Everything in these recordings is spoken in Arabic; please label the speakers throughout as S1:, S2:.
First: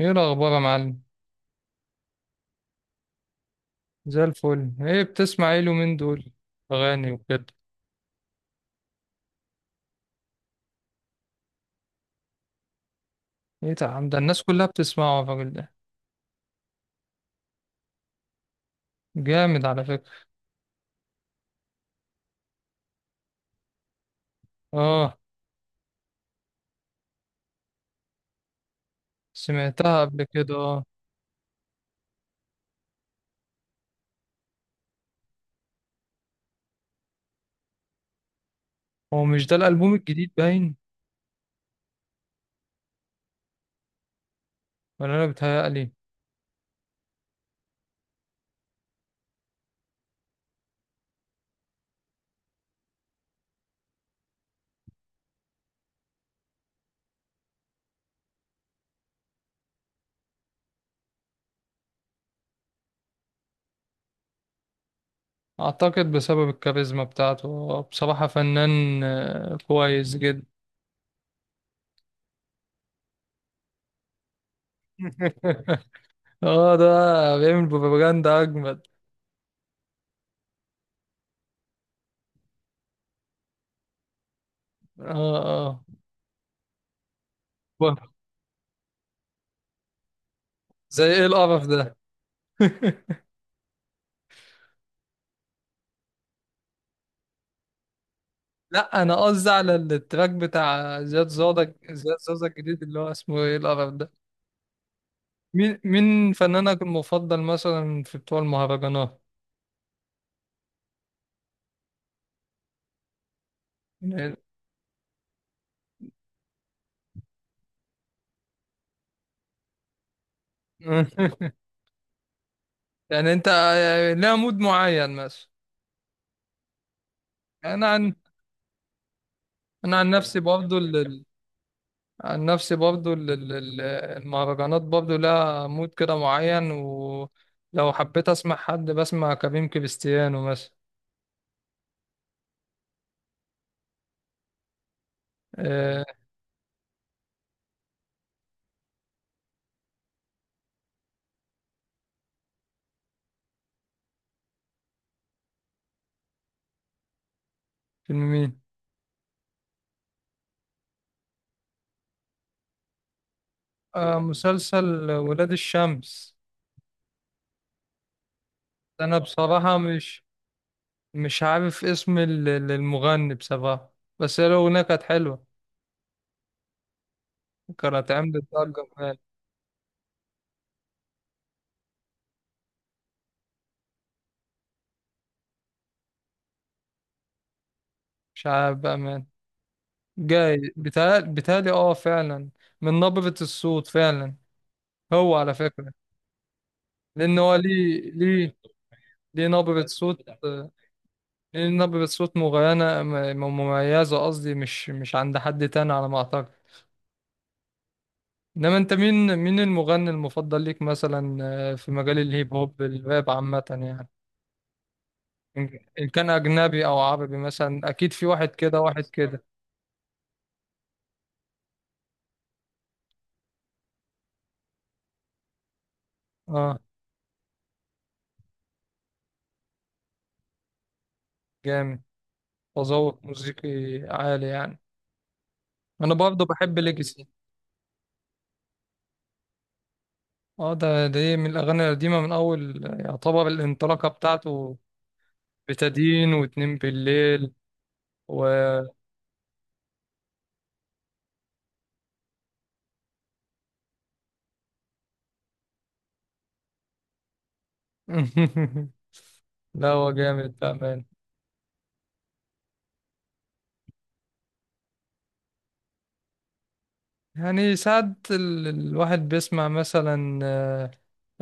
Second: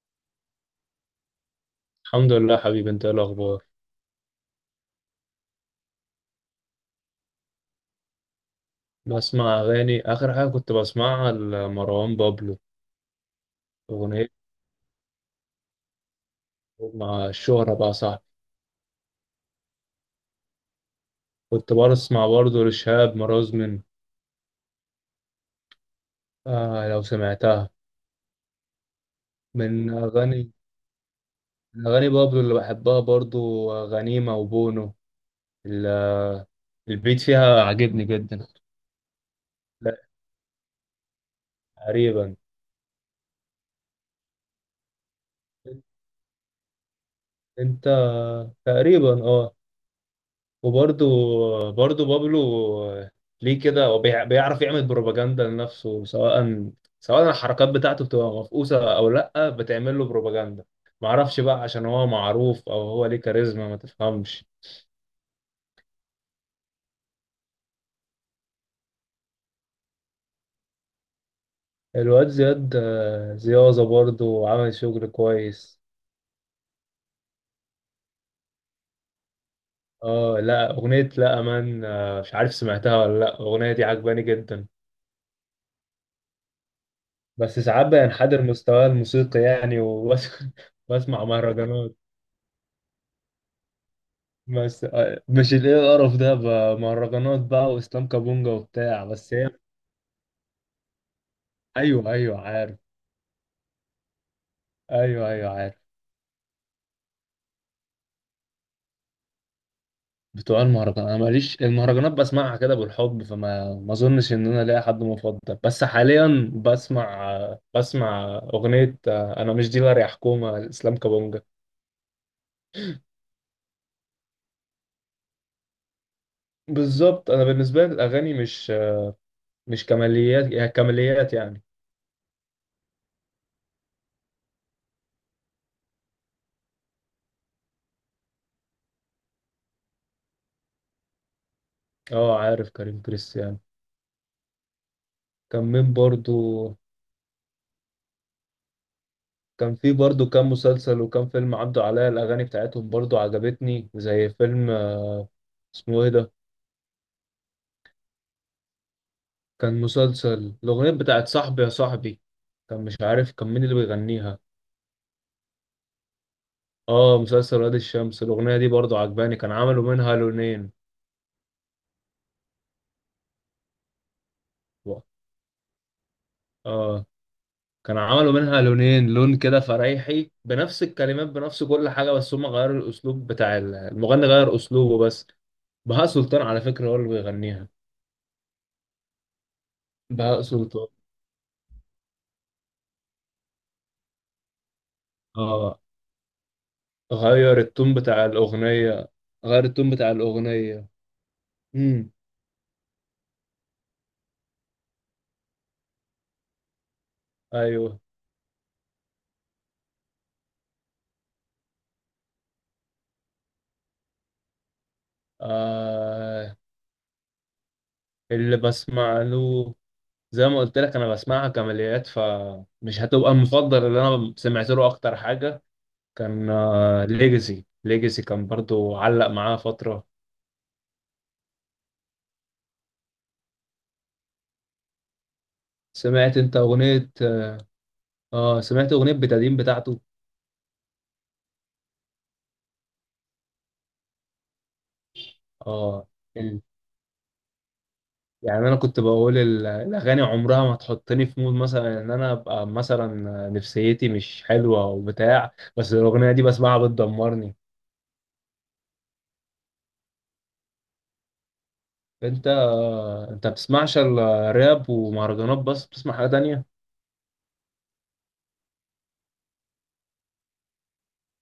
S1: ايه الاخبار يا معلم؟
S2: الحمد لله حبيبي، انت ايه الاخبار؟
S1: زي الفل. ايه بتسمع ايه اليومين دول؟ اغاني وكده.
S2: بسمع اغاني. اخر حاجه كنت بسمعها لمروان بابلو
S1: ايه ده؟ عم، ده
S2: اغنيه
S1: الناس كلها بتسمعه الراجل ده.
S2: مع الشهره بقى صاحبي.
S1: جامد على فكرة.
S2: كنت بسمع برضه لشهاب مرازمن.
S1: اه،
S2: آه لو سمعتها. من
S1: سمعتها قبل
S2: اغاني
S1: كده اه.
S2: من اغاني بابلو اللي بحبها برضه غنيمه وبونو. ال- البيت فيها عاجبني جدا.
S1: هو مش ده الالبوم
S2: لا،
S1: الجديد باين؟
S2: تقريبا.
S1: ولا انا بتهيألي.
S2: انت، تقريبا اه. وبرضه بابلو ليه كده؟ هو بيعرف يعمل بروباجندا لنفسه، سواء الحركات بتاعته بتبقى مفقوسة أو لأ بتعمل له بروباجندا. معرفش بقى عشان هو معروف أو هو ليه كاريزما ما تفهمش.
S1: اعتقد بسبب الكاريزما بتاعته، هو بصراحة فنان كويس جدا.
S2: الواد زياد، زيازة برضه عمل شغل كويس.
S1: اه، ده بيعمل بروباجندا اجمد.
S2: اه لا، أغنية لا أمان، مش عارف سمعتها ولا لأ، الأغنية دي عجباني جدا.
S1: اه
S2: بس ساعات
S1: اه،
S2: بينحدر مستواه الموسيقي يعني
S1: زي
S2: وبسمع
S1: ايه القرف
S2: مهرجانات.
S1: ده.
S2: بس آه، مش الايه القرف ده بقى، مهرجانات بقى واسلام كابونجا
S1: لا،
S2: وبتاع
S1: انا
S2: بس
S1: قصدي
S2: هي.
S1: على التراك بتاع زياد زوزة،
S2: ايوه
S1: زياد
S2: ايوه
S1: زوزة
S2: عارف.
S1: الجديد اللي هو اسمه ايه القرف ده.
S2: ايوه ايوه
S1: مين
S2: عارف.
S1: مين فنانك المفضل مثلا في بتوع المهرجانات؟
S2: بتوع المهرجان انا ماليش، المهرجانات بسمعها كده بالحب، فما ما اظنش ان انا ليا حد مفضل. بس حاليا بسمع، بسمع اغنيه، انا مش ديلر يا حكومه لاسلام كابونجا.
S1: يعني انت لها مود معين مثلا؟
S2: بالظبط. انا
S1: انا
S2: بالنسبه لي
S1: عن
S2: الاغاني مش مش
S1: انا عن نفسي
S2: كماليات يعني،
S1: برضو
S2: كماليات يعني.
S1: عن نفسي برضو المهرجانات برضو لها مود كده معين، ولو حبيت اسمع حد بسمع كريم كريستيانو مثلا.
S2: اه عارف كريم كريستيانو. كان مين
S1: آه،
S2: برضو؟ كان في برضو كام مسلسل وكام فيلم عدوا عليا الأغاني بتاعتهم برضو عجبتني، زي فيلم، اسمه إيه ده؟
S1: فيلم مين؟
S2: كان مسلسل الأغنية بتاعت صاحبي يا صاحبي، كان مش عارف كان مين اللي بيغنيها.
S1: مسلسل ولاد الشمس.
S2: آه مسلسل وادي الشمس، الأغنية دي برضو
S1: انا
S2: عجباني، كان
S1: بصراحة
S2: عملوا منها لونين.
S1: مش عارف اسم المغني بصراحة، بس هي الأغنية
S2: و-
S1: كانت حلوة.
S2: آه، كان
S1: كانت
S2: عملوا
S1: عملت
S2: منها
S1: ضجة
S2: لونين،
S1: فعلا.
S2: لون كده فريحي بنفس الكلمات بنفس كل حاجة، بس هم غيروا الأسلوب بتاع المغني، غير أسلوبه بس. بهاء سلطان على فكرة هو اللي بيغنيها.
S1: مش عارف بقى مان.
S2: بهاء
S1: جاي
S2: سلطان.
S1: بيتهيألي، اه فعلا. من نبرة الصوت فعلا. هو على
S2: اه
S1: فكرة، لأن هو
S2: غير التون بتاع
S1: ليه
S2: الأغنية.
S1: ليه
S2: غير
S1: نبرة
S2: التون بتاع
S1: صوت
S2: الأغنية.
S1: ليه نبرة
S2: امم
S1: صوت مغيرة، مميزة قصدي، مش عند حد تاني على ما أعتقد.
S2: أيوه.
S1: إنما أنت مين المغني المفضل ليك مثلا؟ في مجال الهيب هوب الراب عامة يعني. إن كان
S2: آه
S1: أجنبي أو عربي، مثلا أكيد في واحد
S2: اللي
S1: كده واحد
S2: بسمع
S1: كده.
S2: له، زي ما قلت لك أنا بسمعها كماليات فمش هتبقى المفضل. اللي أنا سمعت له أكتر حاجة كان
S1: أه
S2: آه ليجاسي، ليجاسي كان برضو علق معاه فترة.
S1: جامد. تذوق موسيقي عالي يعني. أنا
S2: سمعت
S1: برضه
S2: أنت
S1: بحب
S2: أغنية،
S1: ليجاسي.
S2: آه سمعت أغنية بتادين بتاعته؟
S1: أه ده، إيه، من الأغاني القديمة، من أول يعتبر الانطلاقة بتاعته.
S2: آه.
S1: بتدين واتنين بالليل و...
S2: يعني انا كنت بقول الاغاني عمرها ما تحطني في مود، مثلا ان انا ابقى مثلا نفسيتي مش حلوه او بتاع، بس الاغنيه دي بسمعها بتدمرني.
S1: لا هو جامد بأمانة.
S2: انت، انت بتسمعش الراب ومهرجانات بس؟ بتسمع حاجه تانية؟
S1: يعني ساعات الواحد بيسمع مثلا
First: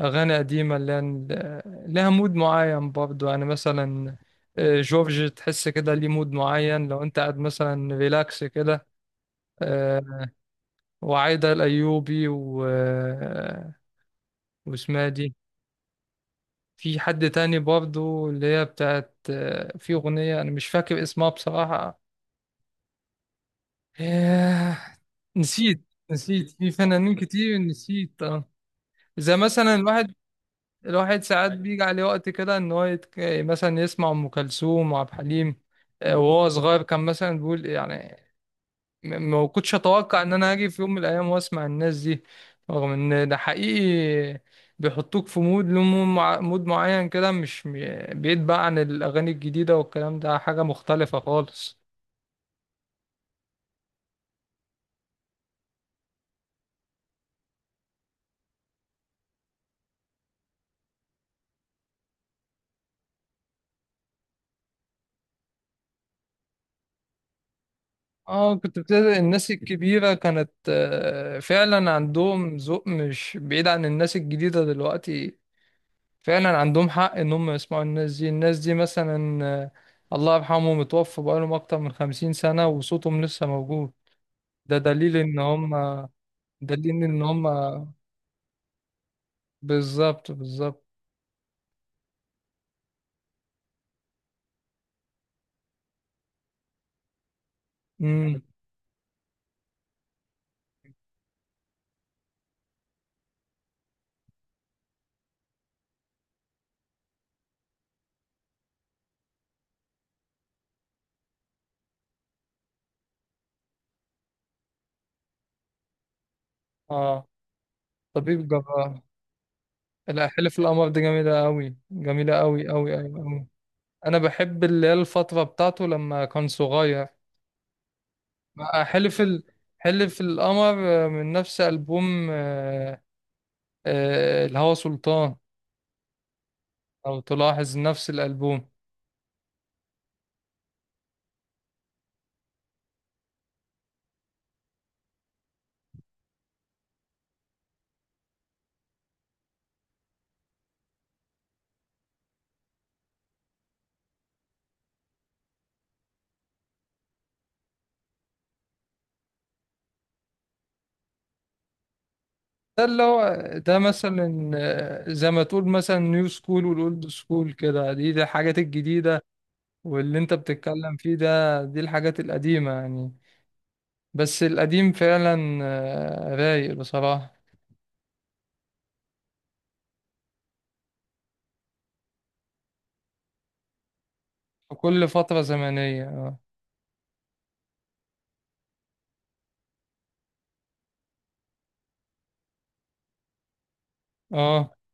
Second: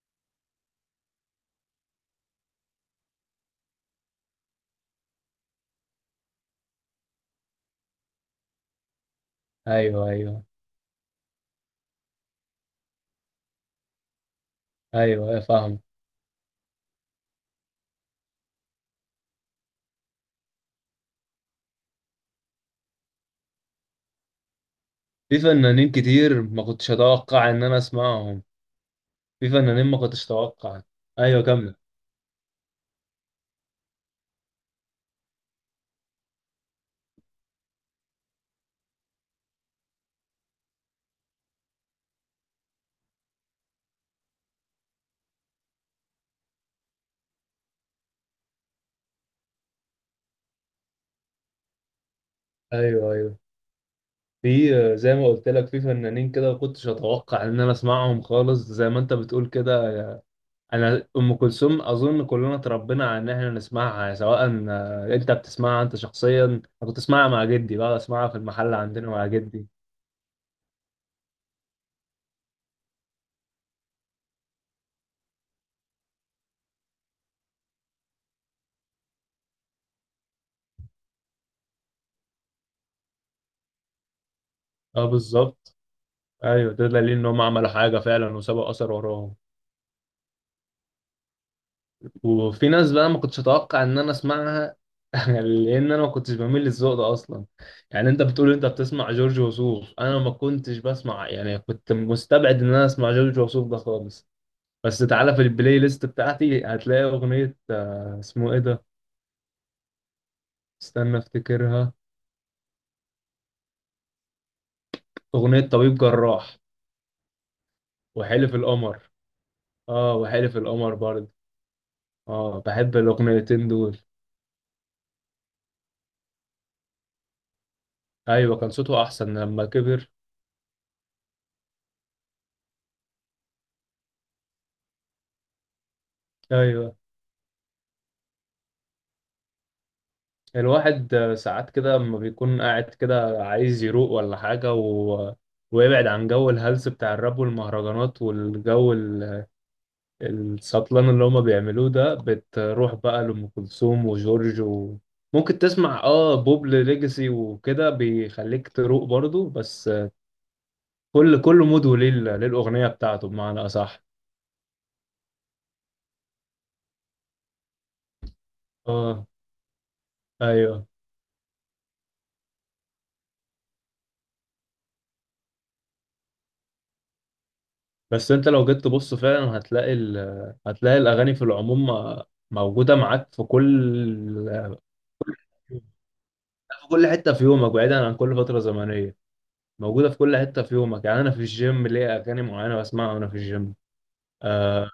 S1: أغاني قديمة لها مود معين برضو يعني. مثلا جورج، تحس كده ليه مود معين لو أنت قاعد مثلا ريلاكس كده.
S2: ايوه
S1: آه،
S2: ايوه.
S1: وعايدة الأيوبي و واسمها
S2: ايوه
S1: دي.
S2: ايوه فاهم.
S1: في حد تاني برضو اللي هي بتاعت في أغنية أنا مش فاكر اسمها بصراحة. آه،
S2: في
S1: نسيت،
S2: فنانين كتير ما
S1: في
S2: كنتش
S1: فنانين
S2: اتوقع
S1: كتير
S2: ان انا
S1: نسيت
S2: اسمعهم.
S1: اه. زي
S2: في
S1: مثلا
S2: فنانين ما
S1: الواحد،
S2: كنتش اتوقع. ايوه
S1: ساعات
S2: كمل.
S1: بيجي عليه وقت كده ان هو مثلا يسمع ام كلثوم وعبد الحليم. وهو صغير كان مثلا بيقول يعني، ما كنتش اتوقع ان انا هاجي في يوم من الايام واسمع الناس دي. رغم ان ده حقيقي، بيحطوك في مود له مود معين كده، مش م- بعيد بقى عن الاغاني الجديده والكلام ده، حاجه مختلفه خالص.
S2: ايوه ايوه، في زي ما قلت لك في فنانين كده ما كنتش اتوقع ان انا اسمعهم خالص، زي ما انت بتقول كده. انا ام كلثوم اظن كلنا اتربينا على ان احنا نسمعها، سواء آه، انت بتسمعها انت شخصيا، انا كنت اسمعها مع جدي بقى، اسمعها في
S1: اه،
S2: المحل
S1: كنت
S2: عندنا
S1: بتلاقي
S2: مع
S1: الناس
S2: جدي.
S1: الكبيرة كانت فعلا عندهم ذوق مش بعيد عن الناس الجديدة دلوقتي. فعلا عندهم حق ان هم يسمعوا الناس دي. الناس دي مثلا الله يرحمه، متوفى بقالهم اكتر من 50 سنة وصوتهم لسه موجود. ده
S2: اه بالظبط. ايوه ده
S1: دليل
S2: دليل
S1: ان
S2: ان هم
S1: هم،
S2: عملوا حاجه فعلا وسابوا اثر وراهم.
S1: بالظبط بالظبط.
S2: وفي ناس بقى ما كنتش اتوقع ان انا اسمعها، لان انا ما كنتش بميل للذوق ده اصلا. يعني انت
S1: امم
S2: بتقول انت بتسمع جورج وسوف، انا ما كنتش بسمع يعني، كنت مستبعد ان انا اسمع جورج وسوف ده خالص. بس تعالى في البلاي ليست بتاعتي هتلاقي اغنيه، آه، اسمه ايه ده؟ استنى افتكرها. اغنية طبيب جراح
S1: اه طبيب
S2: وحلف
S1: جبار.
S2: القمر. اه
S1: الأحلف
S2: وحلف
S1: في القمر
S2: القمر
S1: دي
S2: برضه.
S1: جميلة قوي، جميلة
S2: اه
S1: قوي قوي
S2: بحب
S1: قوي قوي.
S2: الاغنيتين دول.
S1: انا بحب اللي هي الفترة بتاعته لما كان صغير.
S2: ايوه كان
S1: بقى
S2: صوته
S1: حلف
S2: احسن لما كبر.
S1: حلف القمر. من نفس ألبوم الهوى سلطان.
S2: ايوه
S1: لو تلاحظ نفس الألبوم.
S2: الواحد آه، ساعات كده لما بيكون قاعد كده عايز يروق ولا حاجة، و... ويبعد عن جو الهلس بتاع الراب والمهرجانات والجو السطلان اللي هما بيعملوه ده، بتروح بقى لأم كلثوم وجورج، و... ممكن تسمع اه بوب ليجاسي وكده بيخليك تروق برضه. بس كل مود وليه ليه
S1: ده
S2: الأغنية
S1: اللي
S2: بتاعته
S1: هو
S2: بمعنى
S1: ده
S2: أصح.
S1: مثلا زي ما تقول مثلا نيو سكول والأولد سكول كده. دي الحاجات الجديدة،
S2: اه.
S1: واللي انت
S2: ايوه
S1: بتتكلم فيه ده دي الحاجات القديمة يعني. بس القديم فعلا رايق بصراحة.
S2: بس انت لو جيت تبص فعلا هتلاقي هتلاقي الأغاني في العموم موجودة معاك في كل،
S1: في كل فترة زمنية.
S2: في كل حتة في يومك، بعيدا عن كل فترة زمنية. موجودة في كل حتة في يومك. يعني أنا في الجيم ليا أغاني معينة بسمعها وأنا في الجيم.
S1: اه،
S2: آه،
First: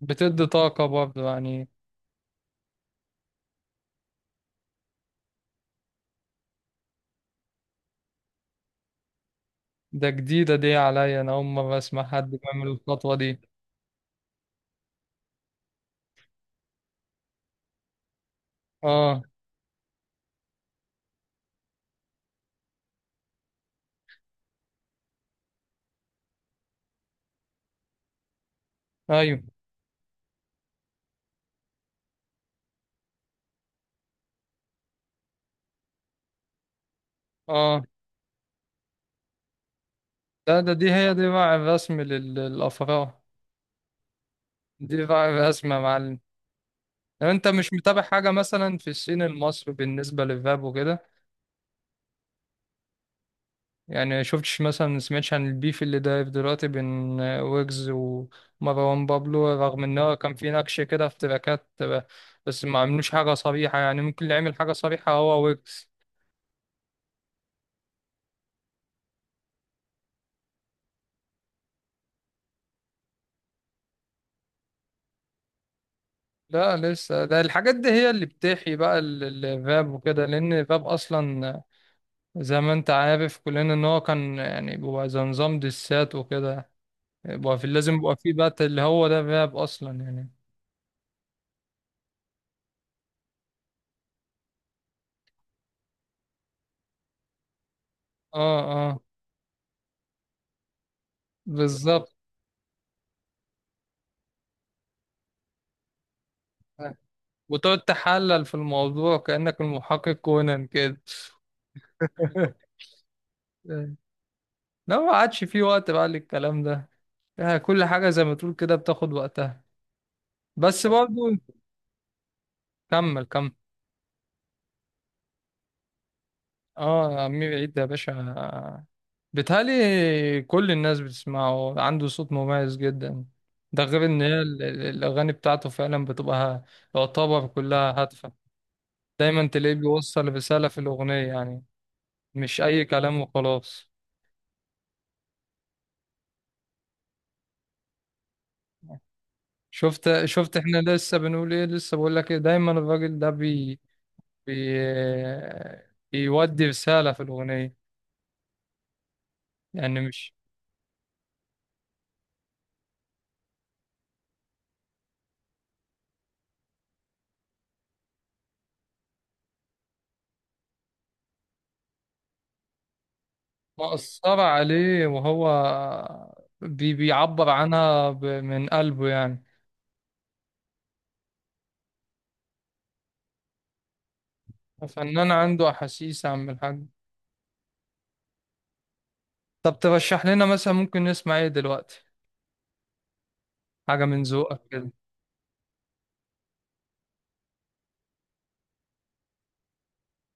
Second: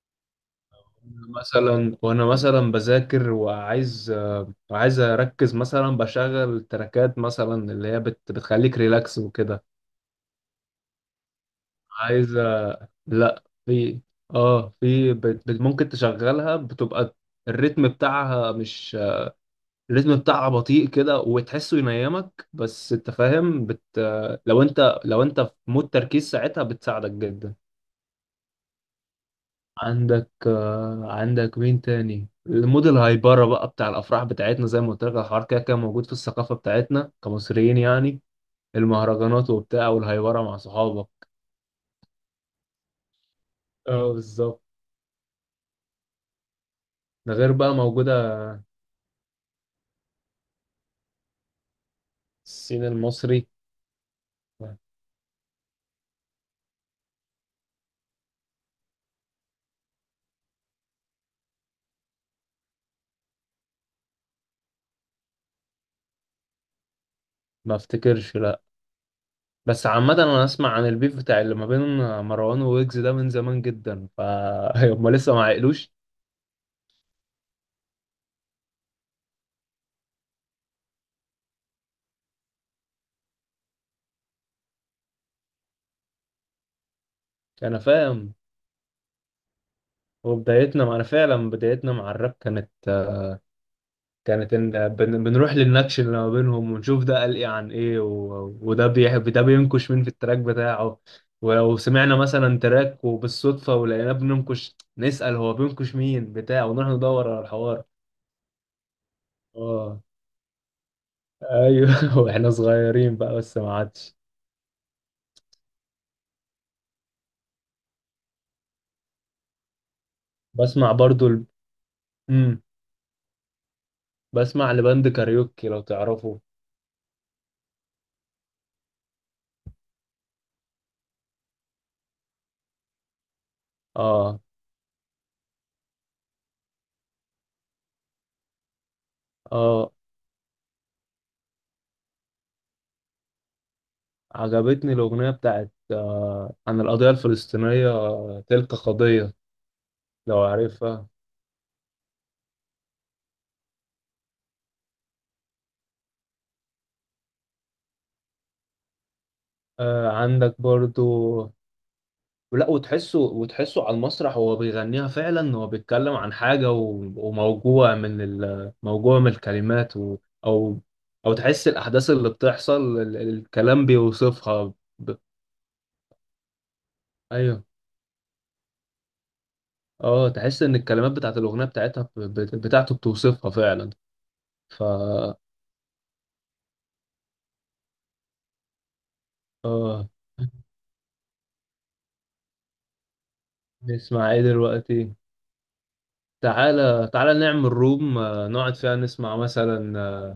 S1: بتدي طاقة برضه يعني.
S2: مثلا وأنا مثلا بذاكر وعايز آه عايز أركز مثلا بشغل تراكات مثلا اللي هي بتخليك ريلاكس وكده.
S1: ده جديدة دي عليا، أنا أول مرة أسمع حد
S2: عايزة،
S1: بيعمل الخطوة دي.
S2: لا في، اه في ممكن تشغلها، بتبقى الريتم بتاعها مش،
S1: اه.
S2: الريتم بتاعها بطيء كده وتحسه ينيمك، بس انت فاهم بت، لو انت لو انت في مود تركيز ساعتها بتساعدك جدا.
S1: أيوه.
S2: عندك آه، عندك مين تاني؟ المود الهايبرة بقى بتاع الأفراح بتاعتنا، زي ما قلت لك الحوار كده كده موجود في الثقافة بتاعتنا كمصريين
S1: اه
S2: يعني. المهرجانات وبتاع والهايبرة
S1: ده،
S2: مع
S1: دي هي
S2: صحابك.
S1: دي بقى الرسم للأفراح.
S2: اه بالظبط.
S1: دي بقى الرسمة يا معلم. لو
S2: ده
S1: انت
S2: غير
S1: مش
S2: بقى
S1: متابع
S2: موجودة
S1: حاجة مثلا في الصين المصري بالنسبة للفاب وكده.
S2: السين المصري.
S1: يعني شفتش
S2: ما
S1: مثلا، سمعتش عن البيف اللي دايف دلوقتي بين ويجز ومروان بابلو؟ رغم ان هو كان في نكش كده في تراكات، بس ما عملوش حاجة صريحة يعني. ممكن اللي عمل حاجة صريحة هو ويجز.
S2: افتكرش لا. بس عامة انا اسمع عن البيف بتاع اللي ما بين مروان وويجز ده من زمان جدا، ف هما لسه ما عقلوش.
S1: لا لسه، ده الحاجات دي هي اللي بتحيي بقى الراب وكده. لان الراب اصلا زي ما انت عارف كلنا ان هو كان يعني بيبقى زي نظام دسات وكده. يبقى في،
S2: انا
S1: لازم يبقى في
S2: فاهم.
S1: بقى اللي هو ده الراب اصلا يعني.
S2: وبدايتنا مع، انا فعلا بدايتنا مع الراب كانت، كانت ان بنروح للنكش اللي ما بينهم ونشوف ده قال ايه عن ايه، و...
S1: اه
S2: وده
S1: اه
S2: بيحب ده بينكش مين في التراك بتاعه. ولو
S1: بالظبط.
S2: سمعنا مثلا تراك وبالصدفة ولقيناه بننكش، نسأل هو بينكش مين بتاع، ونروح ندور على
S1: وتقعد
S2: الحوار.
S1: تحلل في الموضوع كأنك
S2: اه.
S1: المحقق كونان كده.
S2: ايوه واحنا صغيرين بقى، بس ما عادش.
S1: لا ما عادش في وقت بقى للكلام ده. يعني كل حاجة زي ما تقول كده بتاخد وقتها. بس
S2: بسمع برضو
S1: برضو
S2: مم.
S1: كمل كمل.
S2: بسمع لبند كاريوكي لو تعرفه.
S1: اه يا عمي بعيد يا باشا، بيتهيألي كل الناس بتسمعه. عنده صوت مميز جدا. ده غير ان
S2: اه
S1: هي الاغاني بتاعته فعلا بتبقى يعتبر كلها هادفة. دايما تلاقيه
S2: اه.
S1: بيوصل رسالة في الاغنية يعني، مش اي كلام وخلاص.
S2: عجبتني الأغنية بتاعت آه عن القضية الفلسطينية، آه، تلك قضية، لو
S1: شفت احنا
S2: عارفها.
S1: لسه بنقول ايه، لسه بقول لك ايه، دايما الراجل ده بي بي بيودي رسالة في الأغنية. يعني
S2: آه
S1: مش
S2: عندك برضو. لا وتحسه، وتحسه على المسرح وهو بيغنيها فعلا هو بيتكلم عن حاجة، و... وموجوع من موجوع من الكلمات، و... أو أو تحس الأحداث اللي بتحصل الكلام
S1: مقصر
S2: بيوصفها
S1: عليه.
S2: ب.
S1: وهو بيعبر
S2: أيوه.
S1: عنها من قلبه يعني.
S2: اه تحس ان الكلمات بتاعت الاغنيه بتاعتها بتاعته بتوصفها فعلا. ف
S1: فنان عنده أحاسيس يا عم الحاج. طب
S2: اه،
S1: ترشح لنا مثلا ممكن نسمع ايه دلوقتي؟ حاجة من
S2: نسمع ايه
S1: ذوقك كده.
S2: دلوقتي؟ تعالى تعالى نعمل روم، آه، نقعد فيها نسمع مثلا آه،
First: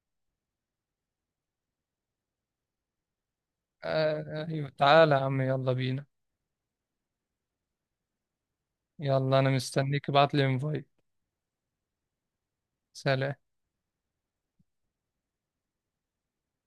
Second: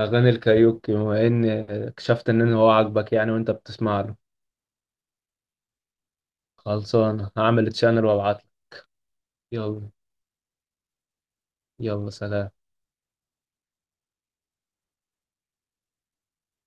S2: اغاني الكاريوكي، بما ان آه، اكتشفت ان هو عاجبك يعني وانت بتسمع له.
S1: ايوه، تعالى يا عم يلا بينا.
S2: خلصان هعمل تشانل وابعت لك.
S1: يلا انا
S2: يلا.
S1: مستنيك، ابعت لي انفايت.
S2: يلا، سلام.
S1: سلام.